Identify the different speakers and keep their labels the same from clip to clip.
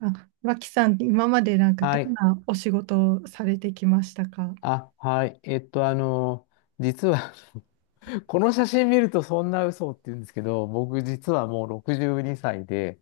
Speaker 1: あ、脇さん、今までなんかど
Speaker 2: は
Speaker 1: ん
Speaker 2: い。
Speaker 1: なお仕事をされてきましたか？
Speaker 2: あ、はい。実は、 この写真見るとそんな嘘って言うんですけど、僕実はもう62歳で、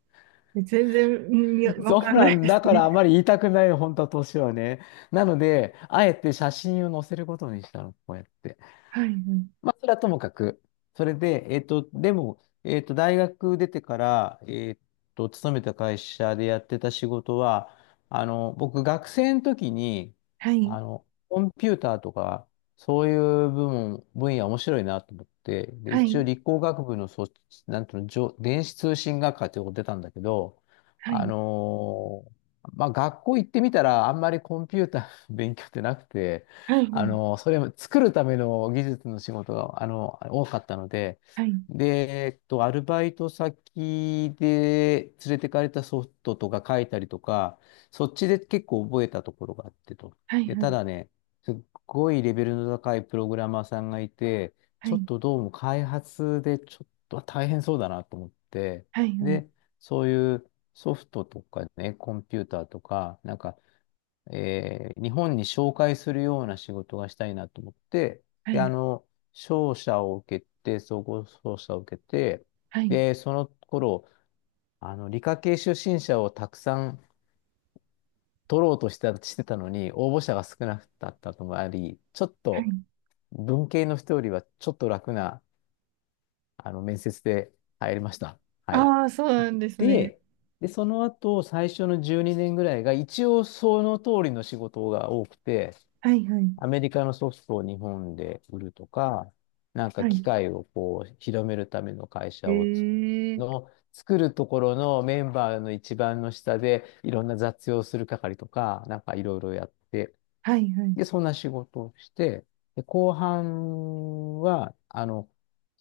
Speaker 1: え、全然、うん、いや、 わ
Speaker 2: そう
Speaker 1: かん
Speaker 2: な
Speaker 1: ない
Speaker 2: ん
Speaker 1: です
Speaker 2: だか
Speaker 1: ね。
Speaker 2: ら、あまり言いたくないの、本当は年はね。なので、あえて写真を載せることにしたの、こうやって。
Speaker 1: はい、
Speaker 2: まあ、それはともかく。それで、えっと、でも、えっと、大学出てから、勤めた会社でやってた仕事は、僕、学生の時に、
Speaker 1: はい、
Speaker 2: コンピューターとか、そういう部門、分野面白いなと思って、で、
Speaker 1: は
Speaker 2: 一応
Speaker 1: い、
Speaker 2: 理工学部のそ、なんていうの、じょ電子通信学科っていうとこ出たんだけど、
Speaker 1: はい、
Speaker 2: あのーまあ、学校行ってみたら、あんまりコンピューターの勉強ってなくて、
Speaker 1: はい、は
Speaker 2: それも作るための技術の仕事が、多かったので、
Speaker 1: い、
Speaker 2: で、アルバイト先で連れてかれたソフトとか書いたりとか、そっちで結構覚えたところがあってと。
Speaker 1: はい、
Speaker 2: で、
Speaker 1: はい、
Speaker 2: ただね、すっごいレベルの高いプログラマーさんがいて、
Speaker 1: は
Speaker 2: ちょっ
Speaker 1: い、
Speaker 2: とどうも開発でちょっと大変そうだなと思って、
Speaker 1: はい、
Speaker 2: で、そういうソフトとかね、コンピューターとか、なんか日本に紹介するような仕事がしたいなと思って、
Speaker 1: はい、は
Speaker 2: で、
Speaker 1: い、
Speaker 2: 商社を受けて、総合商社を受けて、
Speaker 1: はい、
Speaker 2: で、その頃、理科系出身者をたくさん取ろうとしてた、してたのに、応募者が少なかったともあり、ちょっ
Speaker 1: は
Speaker 2: と
Speaker 1: い。
Speaker 2: 文系の人よりはちょっと楽な、面接で入りました。はい。
Speaker 1: ああー、そうなんですね。
Speaker 2: で、で、その後、最初の12年ぐらいが、一応その通りの仕事が多くて、
Speaker 1: はい、はい、
Speaker 2: アメリカのソフトを日本で売るとか、なんか
Speaker 1: は
Speaker 2: 機
Speaker 1: い。
Speaker 2: 械をこう広めるための会社をつ
Speaker 1: ええ、
Speaker 2: の作るところのメンバーの一番の下でいろんな雑用する係とか、なんかいろいろやって、
Speaker 1: はい、はい、
Speaker 2: で、そんな仕事をして、で、後半は、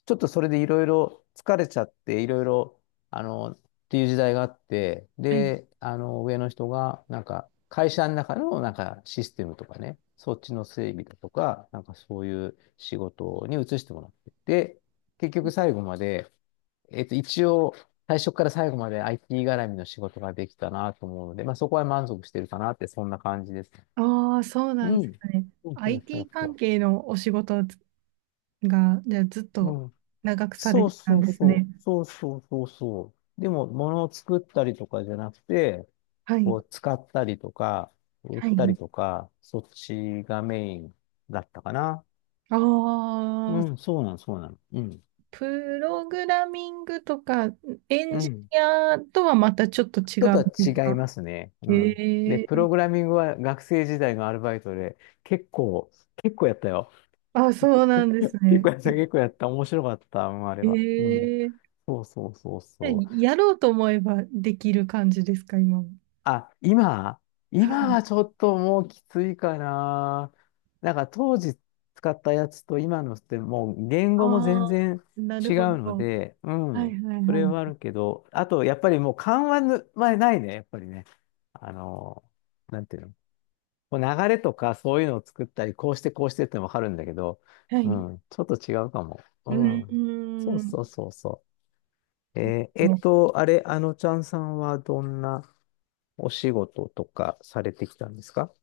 Speaker 2: ちょっとそれでいろいろ疲れちゃって、いろいろ、あの、っていう時代があって、
Speaker 1: はい。
Speaker 2: で、あの、上の人が、なんか、会社の中の、なんか、システムとかね、そっちの整備だとか、なんかそういう仕事に移してもらって、で、結局最後まで、一応、最初から最後まで IT 絡みの仕事ができたなと思うので、まあ、そこは満足してるかなって、そんな感じです。
Speaker 1: ああ、そうなん
Speaker 2: う
Speaker 1: で
Speaker 2: ん。
Speaker 1: すね。
Speaker 2: そうそうそ
Speaker 1: IT
Speaker 2: う
Speaker 1: 関
Speaker 2: そ
Speaker 1: 係のお仕事が、じゃあずっ
Speaker 2: う。う
Speaker 1: と
Speaker 2: ん。
Speaker 1: 長くされ
Speaker 2: そう
Speaker 1: てた
Speaker 2: そ
Speaker 1: ん
Speaker 2: う
Speaker 1: ですね。
Speaker 2: そう。そうそうそうそう。でも、物を作ったりとかじゃなくて、
Speaker 1: は
Speaker 2: こ
Speaker 1: い、
Speaker 2: う、使ったりとか、売っ
Speaker 1: は
Speaker 2: たり
Speaker 1: い。
Speaker 2: とか、そっちがメインだったかな。
Speaker 1: あ
Speaker 2: う
Speaker 1: あ、
Speaker 2: ん、そうなの、そうなの。うん。
Speaker 1: プログラミングとかエン
Speaker 2: う
Speaker 1: ジ
Speaker 2: ん。
Speaker 1: ニアとはまたちょっと違
Speaker 2: ちょっ
Speaker 1: う
Speaker 2: と
Speaker 1: ん
Speaker 2: は
Speaker 1: です
Speaker 2: 違い
Speaker 1: か？
Speaker 2: ますね。う
Speaker 1: え
Speaker 2: ん。で、
Speaker 1: え
Speaker 2: プ
Speaker 1: ー、
Speaker 2: ログラミングは学生時代のアルバイトで、結構、結構やったよ。
Speaker 1: あ、そうなんです
Speaker 2: 結
Speaker 1: ね。
Speaker 2: 構やった、結構やった。面白かった、あれは。うん。
Speaker 1: ええ
Speaker 2: そうそうそうそ
Speaker 1: ー、
Speaker 2: う。
Speaker 1: やろうと思えばできる感じですか、今も。
Speaker 2: あ、今、
Speaker 1: は
Speaker 2: 今
Speaker 1: い。
Speaker 2: はちょっともうきついかな。なんか当時使ったやつと今のってもう言
Speaker 1: あ
Speaker 2: 語も全
Speaker 1: あ、
Speaker 2: 然
Speaker 1: なる
Speaker 2: 違
Speaker 1: ほ
Speaker 2: うの
Speaker 1: ど。
Speaker 2: で、う
Speaker 1: は
Speaker 2: ん、
Speaker 1: い、はい、
Speaker 2: それ
Speaker 1: は
Speaker 2: はあるけど、あとやっぱりもう緩和ぬ、まあ、ないね、やっぱりね。あの、なんていうの、こう流れとかそういうのを作ったり、こうしてこうしてってわかるんだけど、
Speaker 1: い。は
Speaker 2: う
Speaker 1: い。う
Speaker 2: ん、ちょっと違うかも。
Speaker 1: ー
Speaker 2: うん。そうそう
Speaker 1: ん。
Speaker 2: そうそう。あれ、あのちゃんさんはどんなお仕事とかされてきたんですか？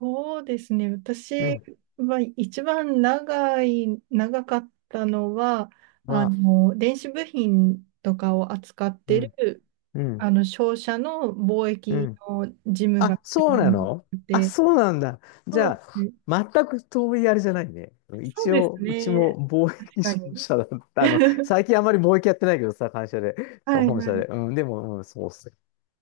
Speaker 1: そうですね。
Speaker 2: う
Speaker 1: 私
Speaker 2: ん。
Speaker 1: は一番長い、長かったのは、あ
Speaker 2: は、
Speaker 1: の、電子部品とかを扱っ
Speaker 2: う
Speaker 1: て
Speaker 2: ん、
Speaker 1: る、
Speaker 2: うん、
Speaker 1: あの、商社の貿
Speaker 2: う
Speaker 1: 易
Speaker 2: ん。
Speaker 1: の事務が
Speaker 2: あ、
Speaker 1: 一
Speaker 2: そうな
Speaker 1: 番
Speaker 2: の、
Speaker 1: 多く
Speaker 2: あ、
Speaker 1: て、
Speaker 2: そうなんだ。じ
Speaker 1: そうで
Speaker 2: ゃ
Speaker 1: す
Speaker 2: あ、
Speaker 1: ね。
Speaker 2: 全く遠いあれじゃないね。
Speaker 1: そう
Speaker 2: 一
Speaker 1: です
Speaker 2: 応、うちも
Speaker 1: ね。
Speaker 2: 貿
Speaker 1: 確
Speaker 2: 易
Speaker 1: か
Speaker 2: 商
Speaker 1: に。
Speaker 2: 社だった。最近あまり貿易やってないけどさ、会社で、そう、
Speaker 1: はい
Speaker 2: 本社
Speaker 1: は
Speaker 2: で。うん、でも、うん、そうっす。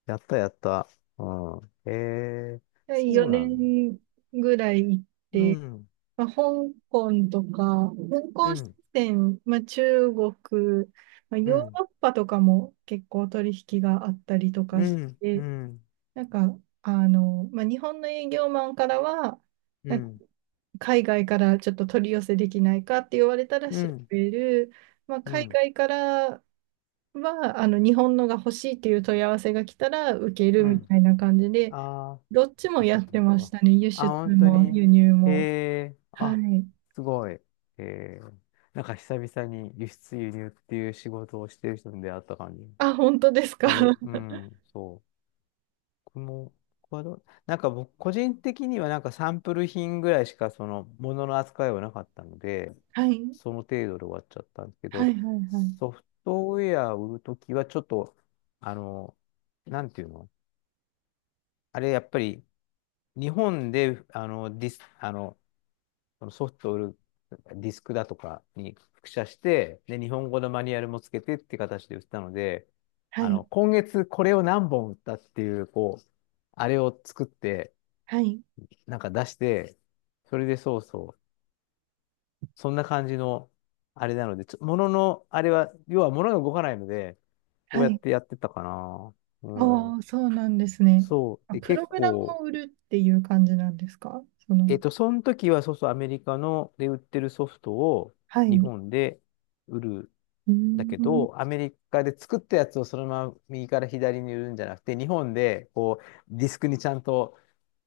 Speaker 2: やった、やった。うん。へえ、
Speaker 1: い。
Speaker 2: そうな
Speaker 1: 4
Speaker 2: んだ。
Speaker 1: 年ぐらい行っ
Speaker 2: う
Speaker 1: て、
Speaker 2: ん、
Speaker 1: まあ、香港とか、香
Speaker 2: う
Speaker 1: 港支
Speaker 2: ん、
Speaker 1: 店、まあ、中国、まあ、
Speaker 2: う
Speaker 1: ヨー
Speaker 2: ん、
Speaker 1: ロッパとかも結構取引があったりと
Speaker 2: う
Speaker 1: かし
Speaker 2: ん、う
Speaker 1: て、
Speaker 2: ん、
Speaker 1: なんか、あの、まあ、日本の営業マンからは、
Speaker 2: う
Speaker 1: なんか
Speaker 2: ん、
Speaker 1: 海外からちょっと取り寄せできないかって言われたら
Speaker 2: う
Speaker 1: 調
Speaker 2: ん、
Speaker 1: べる、まあ、
Speaker 2: う
Speaker 1: 海
Speaker 2: ん、
Speaker 1: 外からは、あの、日本のが欲しいっていう問い合わせが来たら受け
Speaker 2: う
Speaker 1: るみ
Speaker 2: ん。
Speaker 1: たいな感じで、
Speaker 2: ああ、
Speaker 1: どっち
Speaker 2: そっ
Speaker 1: も
Speaker 2: か
Speaker 1: や
Speaker 2: そっ
Speaker 1: っ
Speaker 2: かそ
Speaker 1: て
Speaker 2: っ
Speaker 1: まし
Speaker 2: か。
Speaker 1: たね、輸
Speaker 2: あ、
Speaker 1: 出
Speaker 2: 本当
Speaker 1: も
Speaker 2: に。
Speaker 1: 輸入
Speaker 2: へ
Speaker 1: も。
Speaker 2: え、
Speaker 1: は
Speaker 2: あ、
Speaker 1: い。
Speaker 2: すごい。へえ、なんか久々に輸出輸入っていう仕事をしてる人に出会った感じ
Speaker 1: あ、本当ですか。
Speaker 2: する。う ん、そう。僕も、僕はどうなんか僕、個人的にはなんかサンプル品ぐらいしかそのものの扱いはなかったので、
Speaker 1: はい、
Speaker 2: その程度で終わっちゃったんですけ
Speaker 1: は
Speaker 2: ど、
Speaker 1: い、はい、
Speaker 2: ソフトウェアを売るときはちょっと、あの、なんていうの、あれ、やっぱり、日本で、あの、ディス、あの、ソフトを売るディスクだとかに複写して、で、日本語のマニュアルもつけてって形で売ったので、
Speaker 1: はい、はい、
Speaker 2: 今月これを何本売ったっていう、こう、あれを作って、
Speaker 1: はい、
Speaker 2: なんか出して、それでそうそう、そんな感じの、あれなので、ちょ、のあれは、要は物が動かないので、こう
Speaker 1: は
Speaker 2: やっ
Speaker 1: い。
Speaker 2: てやってたかな。う
Speaker 1: あ
Speaker 2: ん。
Speaker 1: あ、そうなんですね。
Speaker 2: そう。
Speaker 1: あ、
Speaker 2: で、
Speaker 1: プロ
Speaker 2: 結
Speaker 1: グラム
Speaker 2: 構、
Speaker 1: を売るっていう感じなんですか、その。
Speaker 2: その時は、そうそう、アメリカので売ってるソフトを
Speaker 1: はい。
Speaker 2: 日
Speaker 1: う
Speaker 2: 本で売る。
Speaker 1: ー
Speaker 2: だけ
Speaker 1: ん、
Speaker 2: ど、アメリカで作ったやつをそのまま右から左に売るんじゃなくて、日本でこうディスクにちゃんと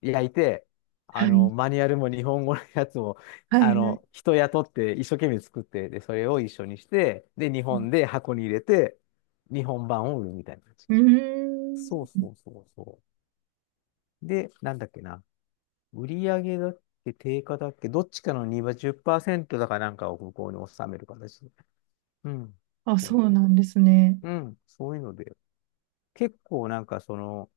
Speaker 2: 焼いて、
Speaker 1: はい、
Speaker 2: マニュアルも日本語のやつも、
Speaker 1: はい、はい。
Speaker 2: 人雇って一生懸命作って、で、それを一緒にして、で、日本で箱に入れて、日本版を売るみたいな感じ。
Speaker 1: うー
Speaker 2: そう
Speaker 1: ん。
Speaker 2: そうそうそう。で、なんだっけな。売り上げだっけ、定価だっけ、どっちかの2は10%だかなんかを向こうに収める形で。うん。
Speaker 1: あ、
Speaker 2: そ
Speaker 1: そ
Speaker 2: う
Speaker 1: う
Speaker 2: そ
Speaker 1: なんですね。
Speaker 2: う。うん。そういうので。結構なんかその、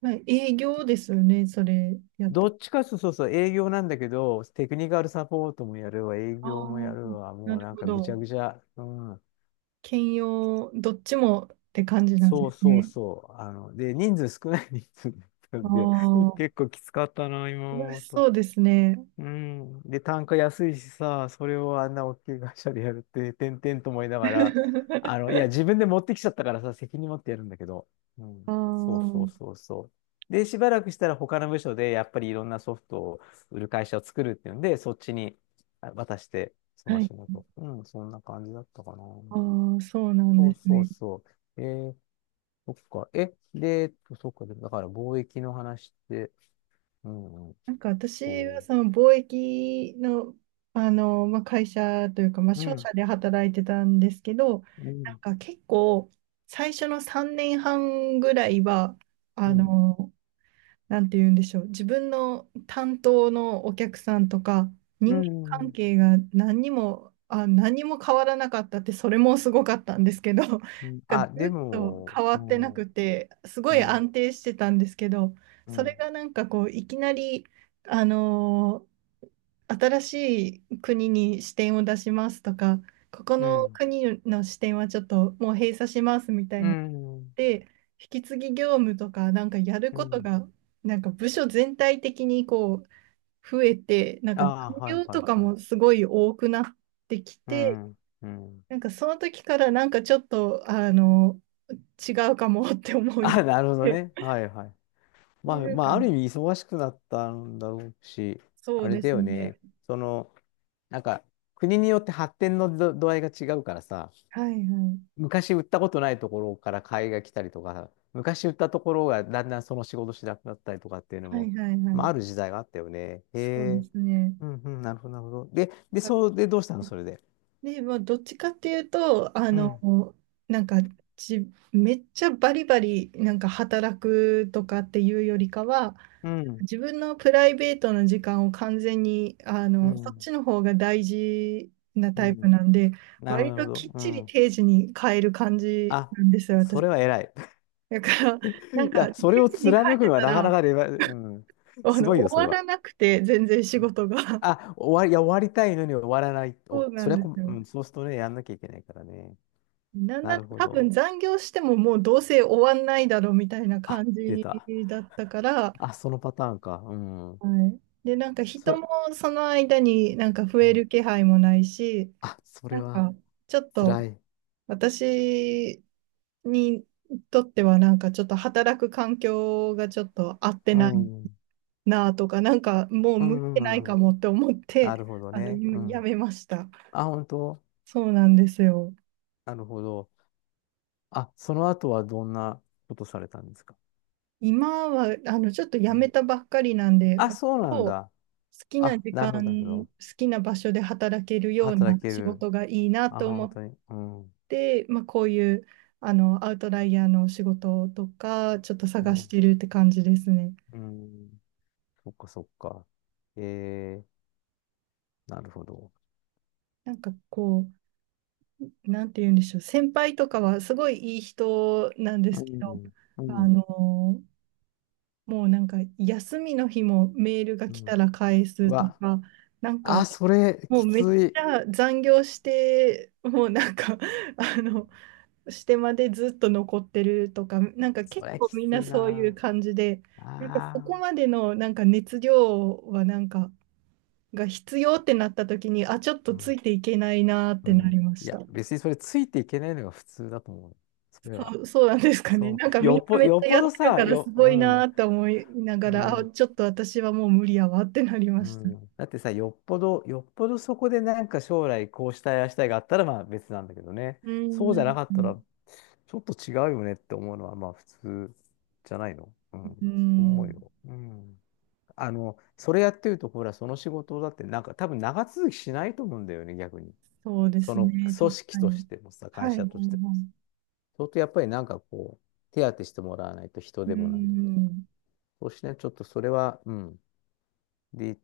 Speaker 1: はい、営業ですよね、それやっ
Speaker 2: ど
Speaker 1: と。
Speaker 2: っちかというとそうそう営業なんだけど、テクニカルサポートもやるわ、営
Speaker 1: あ
Speaker 2: 業
Speaker 1: あ、
Speaker 2: もやるわ、
Speaker 1: な
Speaker 2: もう
Speaker 1: る
Speaker 2: なん
Speaker 1: ほ
Speaker 2: かぐち
Speaker 1: ど。
Speaker 2: ゃぐちゃ。うん。
Speaker 1: 兼用、どっちもって感じなんで
Speaker 2: そう
Speaker 1: す
Speaker 2: そう
Speaker 1: ね。
Speaker 2: そう。で、人数少ない人数だった
Speaker 1: あ
Speaker 2: んで、結
Speaker 1: あ、
Speaker 2: 構きつかったな、今
Speaker 1: 楽
Speaker 2: 思う
Speaker 1: し
Speaker 2: と。
Speaker 1: そうですね。
Speaker 2: うん。で、単価安いしさ、それをあんな大きい会社でやるって、てんてんと思いながら、あの、いや、自分で持ってきちゃったからさ、責任持ってやるんだけど。うん。
Speaker 1: あ
Speaker 2: そうそう
Speaker 1: あ。
Speaker 2: そうそう。で、しばらくしたら他の部署で、やっぱりいろんなソフトを売る会社を作るっていうんで、そっちに、あ、渡して、そ
Speaker 1: は
Speaker 2: の
Speaker 1: い。
Speaker 2: 仕事。うん、そんな感じだったかな。
Speaker 1: ああ、そうなんで
Speaker 2: そう
Speaker 1: す
Speaker 2: そう
Speaker 1: ね。
Speaker 2: そう。ー、そっか。え、で、えっとそっか。でだから貿易の話って、うん、うん、
Speaker 1: なんか私は
Speaker 2: そ
Speaker 1: その貿易の、あの、まあ、会社というか、まあ、
Speaker 2: う。う
Speaker 1: 商社
Speaker 2: ん、
Speaker 1: で働いてたんですけど、
Speaker 2: う
Speaker 1: なん
Speaker 2: ん、
Speaker 1: か結構最初の3年半ぐらいは、
Speaker 2: う
Speaker 1: あ
Speaker 2: ん。
Speaker 1: の、なんて言うんでしょう、自分の担当のお客さんとか、
Speaker 2: う
Speaker 1: 人間関
Speaker 2: ん。
Speaker 1: 係が何にも、あ、何にも変わらなかったって、それもすごかったんですけど、なんか
Speaker 2: うん。
Speaker 1: ず
Speaker 2: あ、で
Speaker 1: っと
Speaker 2: も、
Speaker 1: 変わ
Speaker 2: う
Speaker 1: って
Speaker 2: ん、
Speaker 1: なくて、すごい
Speaker 2: うん、
Speaker 1: 安定してたんですけど、
Speaker 2: う
Speaker 1: それ
Speaker 2: ん、
Speaker 1: がなんかこう、いきなり、あのー新しい国に視点を出しますとか、ここ
Speaker 2: う
Speaker 1: の
Speaker 2: ん、
Speaker 1: 国の視点はちょっともう閉鎖しますみたい
Speaker 2: う
Speaker 1: に
Speaker 2: ん、
Speaker 1: で引き継ぎ業務とかなんかやる
Speaker 2: う
Speaker 1: こと
Speaker 2: ん。
Speaker 1: がなんか部署全体的にこう増えて、なん
Speaker 2: あ
Speaker 1: か残
Speaker 2: あ、はい
Speaker 1: 業
Speaker 2: は
Speaker 1: と
Speaker 2: い
Speaker 1: か
Speaker 2: はい。
Speaker 1: もすごい多くなってき
Speaker 2: う
Speaker 1: て、
Speaker 2: ん、うん。
Speaker 1: なんかその時からなんかちょっとあの違うかもって 思い出
Speaker 2: あ、
Speaker 1: し
Speaker 2: なるほど
Speaker 1: て、
Speaker 2: ね。はいはい。まあ、
Speaker 1: なん
Speaker 2: ま
Speaker 1: か
Speaker 2: あ、ある意味忙しくなったんだろうし、
Speaker 1: そ
Speaker 2: あ
Speaker 1: う
Speaker 2: れ
Speaker 1: で
Speaker 2: だ
Speaker 1: す
Speaker 2: よね。
Speaker 1: ね。
Speaker 2: その、なんか、国によって発展のど度合いが違うからさ、
Speaker 1: はい、はい、
Speaker 2: 昔売ったことないところから買いが来たりとか、昔売ったところがだんだんその仕事しなくなったりとかっていうの
Speaker 1: は
Speaker 2: も、
Speaker 1: い、はい、は
Speaker 2: まあ、ある
Speaker 1: い、
Speaker 2: 時代があったよね。へ
Speaker 1: そうで
Speaker 2: え。
Speaker 1: すね。
Speaker 2: うん、うん、なるほど、なるほど。で、で、そうで、どうしたのそれで。
Speaker 1: で、まあ、どっちかっていうと、あ
Speaker 2: うん、
Speaker 1: の、なんかじ、めっちゃバリバリ、なんか働くとかっていうよりかは、
Speaker 2: うん、
Speaker 1: 自分のプライベートの時間を完全に、あ
Speaker 2: う
Speaker 1: の、そっ
Speaker 2: ん、
Speaker 1: ちの方が大事な
Speaker 2: う
Speaker 1: タイプ
Speaker 2: ん。
Speaker 1: なんで、
Speaker 2: なるほど、
Speaker 1: 割
Speaker 2: なるほ
Speaker 1: とき
Speaker 2: ど。
Speaker 1: っ
Speaker 2: う
Speaker 1: ちり
Speaker 2: ん。
Speaker 1: 定時に変える感じ
Speaker 2: あ、
Speaker 1: なんですよ、
Speaker 2: そ
Speaker 1: 私。
Speaker 2: れは偉い。
Speaker 1: だから、なん
Speaker 2: いや、
Speaker 1: か、定
Speaker 2: それを
Speaker 1: 時に帰っ
Speaker 2: 貫く
Speaker 1: て
Speaker 2: のは
Speaker 1: た
Speaker 2: なかな
Speaker 1: ら、
Speaker 2: かで、うん。
Speaker 1: あ
Speaker 2: す
Speaker 1: の、
Speaker 2: ごいよ、そ
Speaker 1: 終
Speaker 2: れ
Speaker 1: わ
Speaker 2: は。
Speaker 1: らなくて、全然仕事が。
Speaker 2: あ、終わり、いや、終わりたいのに終わらない。
Speaker 1: そ
Speaker 2: お、
Speaker 1: うな
Speaker 2: そ
Speaker 1: ん
Speaker 2: れは
Speaker 1: です
Speaker 2: こ、う
Speaker 1: よ。
Speaker 2: ん、そうするとね、やんなきゃいけないからね。
Speaker 1: なん
Speaker 2: な
Speaker 1: なら
Speaker 2: るほ
Speaker 1: 多分
Speaker 2: ど。
Speaker 1: 残業してももうどうせ終わんないだろうみたいな
Speaker 2: あ、
Speaker 1: 感
Speaker 2: 出
Speaker 1: じ
Speaker 2: た。
Speaker 1: だったから、
Speaker 2: あ、そのパターンか。うん。
Speaker 1: はい、で、なんか人
Speaker 2: そ、
Speaker 1: もその間になんか増
Speaker 2: う
Speaker 1: え
Speaker 2: ん、
Speaker 1: る気配もないし、
Speaker 2: あ、それ
Speaker 1: なん
Speaker 2: は、
Speaker 1: かちょっ
Speaker 2: 辛
Speaker 1: と
Speaker 2: い。
Speaker 1: 私にとってはなんかちょっと働く環境がちょっと合って
Speaker 2: う
Speaker 1: ない
Speaker 2: ん。うん、
Speaker 1: なとか、なんかもう
Speaker 2: う
Speaker 1: 向いてない
Speaker 2: ん、う
Speaker 1: か
Speaker 2: ん。
Speaker 1: もって思っ
Speaker 2: な
Speaker 1: て、
Speaker 2: るほど
Speaker 1: あの、
Speaker 2: ね。う
Speaker 1: や
Speaker 2: ん。
Speaker 1: めました。
Speaker 2: あ、本当。
Speaker 1: そうなんですよ。
Speaker 2: なるほど。あ、その後はどんなことされたんですか？
Speaker 1: 今は、あの、ちょっと辞
Speaker 2: う
Speaker 1: め
Speaker 2: ん、
Speaker 1: たばっかりなんで、
Speaker 2: あ、
Speaker 1: 割
Speaker 2: そうな
Speaker 1: と
Speaker 2: ん
Speaker 1: 好
Speaker 2: だ。
Speaker 1: きな
Speaker 2: あ、
Speaker 1: 時
Speaker 2: なるほど、なるほ
Speaker 1: 間、好
Speaker 2: ど。
Speaker 1: きな場所で働けるような
Speaker 2: 働け
Speaker 1: 仕
Speaker 2: る。
Speaker 1: 事がいいな
Speaker 2: あ、
Speaker 1: と思
Speaker 2: 本
Speaker 1: っ
Speaker 2: 当に。うん。
Speaker 1: て、まあ、こういう、あの、アウトライヤーの仕事とか、ちょっと
Speaker 2: う
Speaker 1: 探し
Speaker 2: ん。
Speaker 1: てるって感じですね。
Speaker 2: うん。そっか、そっか。えー、なるほど。
Speaker 1: なんかこう、なんて言うんでしょう、先輩とかはすごいいい人なんで
Speaker 2: う
Speaker 1: すけど、
Speaker 2: ん。う
Speaker 1: あ
Speaker 2: ん。
Speaker 1: の、もうなんか休みの日もメールが
Speaker 2: う
Speaker 1: 来
Speaker 2: ん。
Speaker 1: たら返
Speaker 2: う
Speaker 1: すと
Speaker 2: わ。
Speaker 1: か、なんか、
Speaker 2: あ、それ、
Speaker 1: もう
Speaker 2: き
Speaker 1: めっ
Speaker 2: つ
Speaker 1: ち
Speaker 2: い。
Speaker 1: ゃ残業して、もうなんか あの、してまでずっと残ってるとか、なんか
Speaker 2: そ
Speaker 1: 結
Speaker 2: れ、
Speaker 1: 構
Speaker 2: き
Speaker 1: みん
Speaker 2: つ
Speaker 1: な
Speaker 2: い
Speaker 1: そういう
Speaker 2: な。
Speaker 1: 感じで、
Speaker 2: あ
Speaker 1: なんかそこ
Speaker 2: あ。
Speaker 1: までのなんか熱量はなんか、が必要ってなった時に、あ、ちょっと
Speaker 2: う
Speaker 1: つ
Speaker 2: ん。
Speaker 1: いていけないなーっ
Speaker 2: う
Speaker 1: てなり
Speaker 2: ん。
Speaker 1: ま
Speaker 2: い
Speaker 1: し
Speaker 2: や、
Speaker 1: た。
Speaker 2: 別にそれ、ついていけないのが普通だと思う。それは。
Speaker 1: そう、そうなんですかね。
Speaker 2: そ
Speaker 1: なんか
Speaker 2: う。
Speaker 1: み
Speaker 2: よ
Speaker 1: ん
Speaker 2: っ
Speaker 1: な
Speaker 2: ぽ、
Speaker 1: めっ
Speaker 2: よ
Speaker 1: ち
Speaker 2: っ
Speaker 1: ゃや
Speaker 2: ぽ
Speaker 1: って
Speaker 2: ど
Speaker 1: る
Speaker 2: さ、
Speaker 1: からす
Speaker 2: よ、う
Speaker 1: ごいな
Speaker 2: ん。
Speaker 1: ーって思いなが
Speaker 2: う
Speaker 1: ら、あ、
Speaker 2: ん。
Speaker 1: ちょっと私はもう無理やわってなりま
Speaker 2: う
Speaker 1: した。
Speaker 2: ん、だってさ、よっぽど、よっぽどそこでなんか将来こうしたい、ああしたいがあったらまあ別なんだけどね。
Speaker 1: う
Speaker 2: そうじゃな
Speaker 1: ん。
Speaker 2: かったら、ちょっと違うよねって思うのはまあ普通じゃないの、う
Speaker 1: う
Speaker 2: ん、そう思う
Speaker 1: ん。
Speaker 2: よ。うん。それやってると、ほら、その仕事だってなんか多分長続きしないと思うんだよね、逆に。
Speaker 1: そうで
Speaker 2: そ
Speaker 1: す
Speaker 2: の
Speaker 1: ね、
Speaker 2: 組
Speaker 1: 確か
Speaker 2: 織と
Speaker 1: に。
Speaker 2: してもさ、
Speaker 1: はい、
Speaker 2: 会
Speaker 1: はい、は
Speaker 2: 社としてもさ。相当やっぱりなんかこう、手当てしてもらわないと人
Speaker 1: い。う
Speaker 2: でもなんでもさ。
Speaker 1: ん、
Speaker 2: そしてね、ちょっとそれは、うん。で、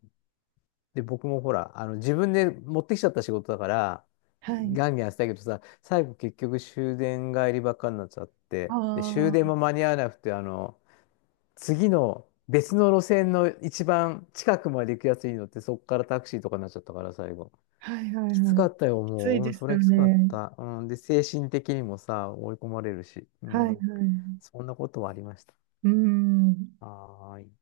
Speaker 2: で、僕もほら、自分で持ってきちゃった仕事だから、
Speaker 1: はい。
Speaker 2: ガンガンやってたけどさ、最後結局終電帰りばっかになっちゃっ
Speaker 1: あ
Speaker 2: て、で、終電
Speaker 1: あ、
Speaker 2: も間に合わなくて、次の別の路線の一番近くまで行くやつに乗って、そっからタクシーとかになっちゃったから、最後。
Speaker 1: はい、はい、
Speaker 2: きつ
Speaker 1: はい。
Speaker 2: かったよ、
Speaker 1: きつ
Speaker 2: も
Speaker 1: い
Speaker 2: う。う
Speaker 1: で
Speaker 2: ん、
Speaker 1: す
Speaker 2: それ
Speaker 1: よ
Speaker 2: はきつかっ
Speaker 1: ね。
Speaker 2: た。うん、で、精神的にもさ、追い込まれるし。う
Speaker 1: はい、は
Speaker 2: ん。
Speaker 1: い。
Speaker 2: そんなことはありました。
Speaker 1: うん。
Speaker 2: はーい。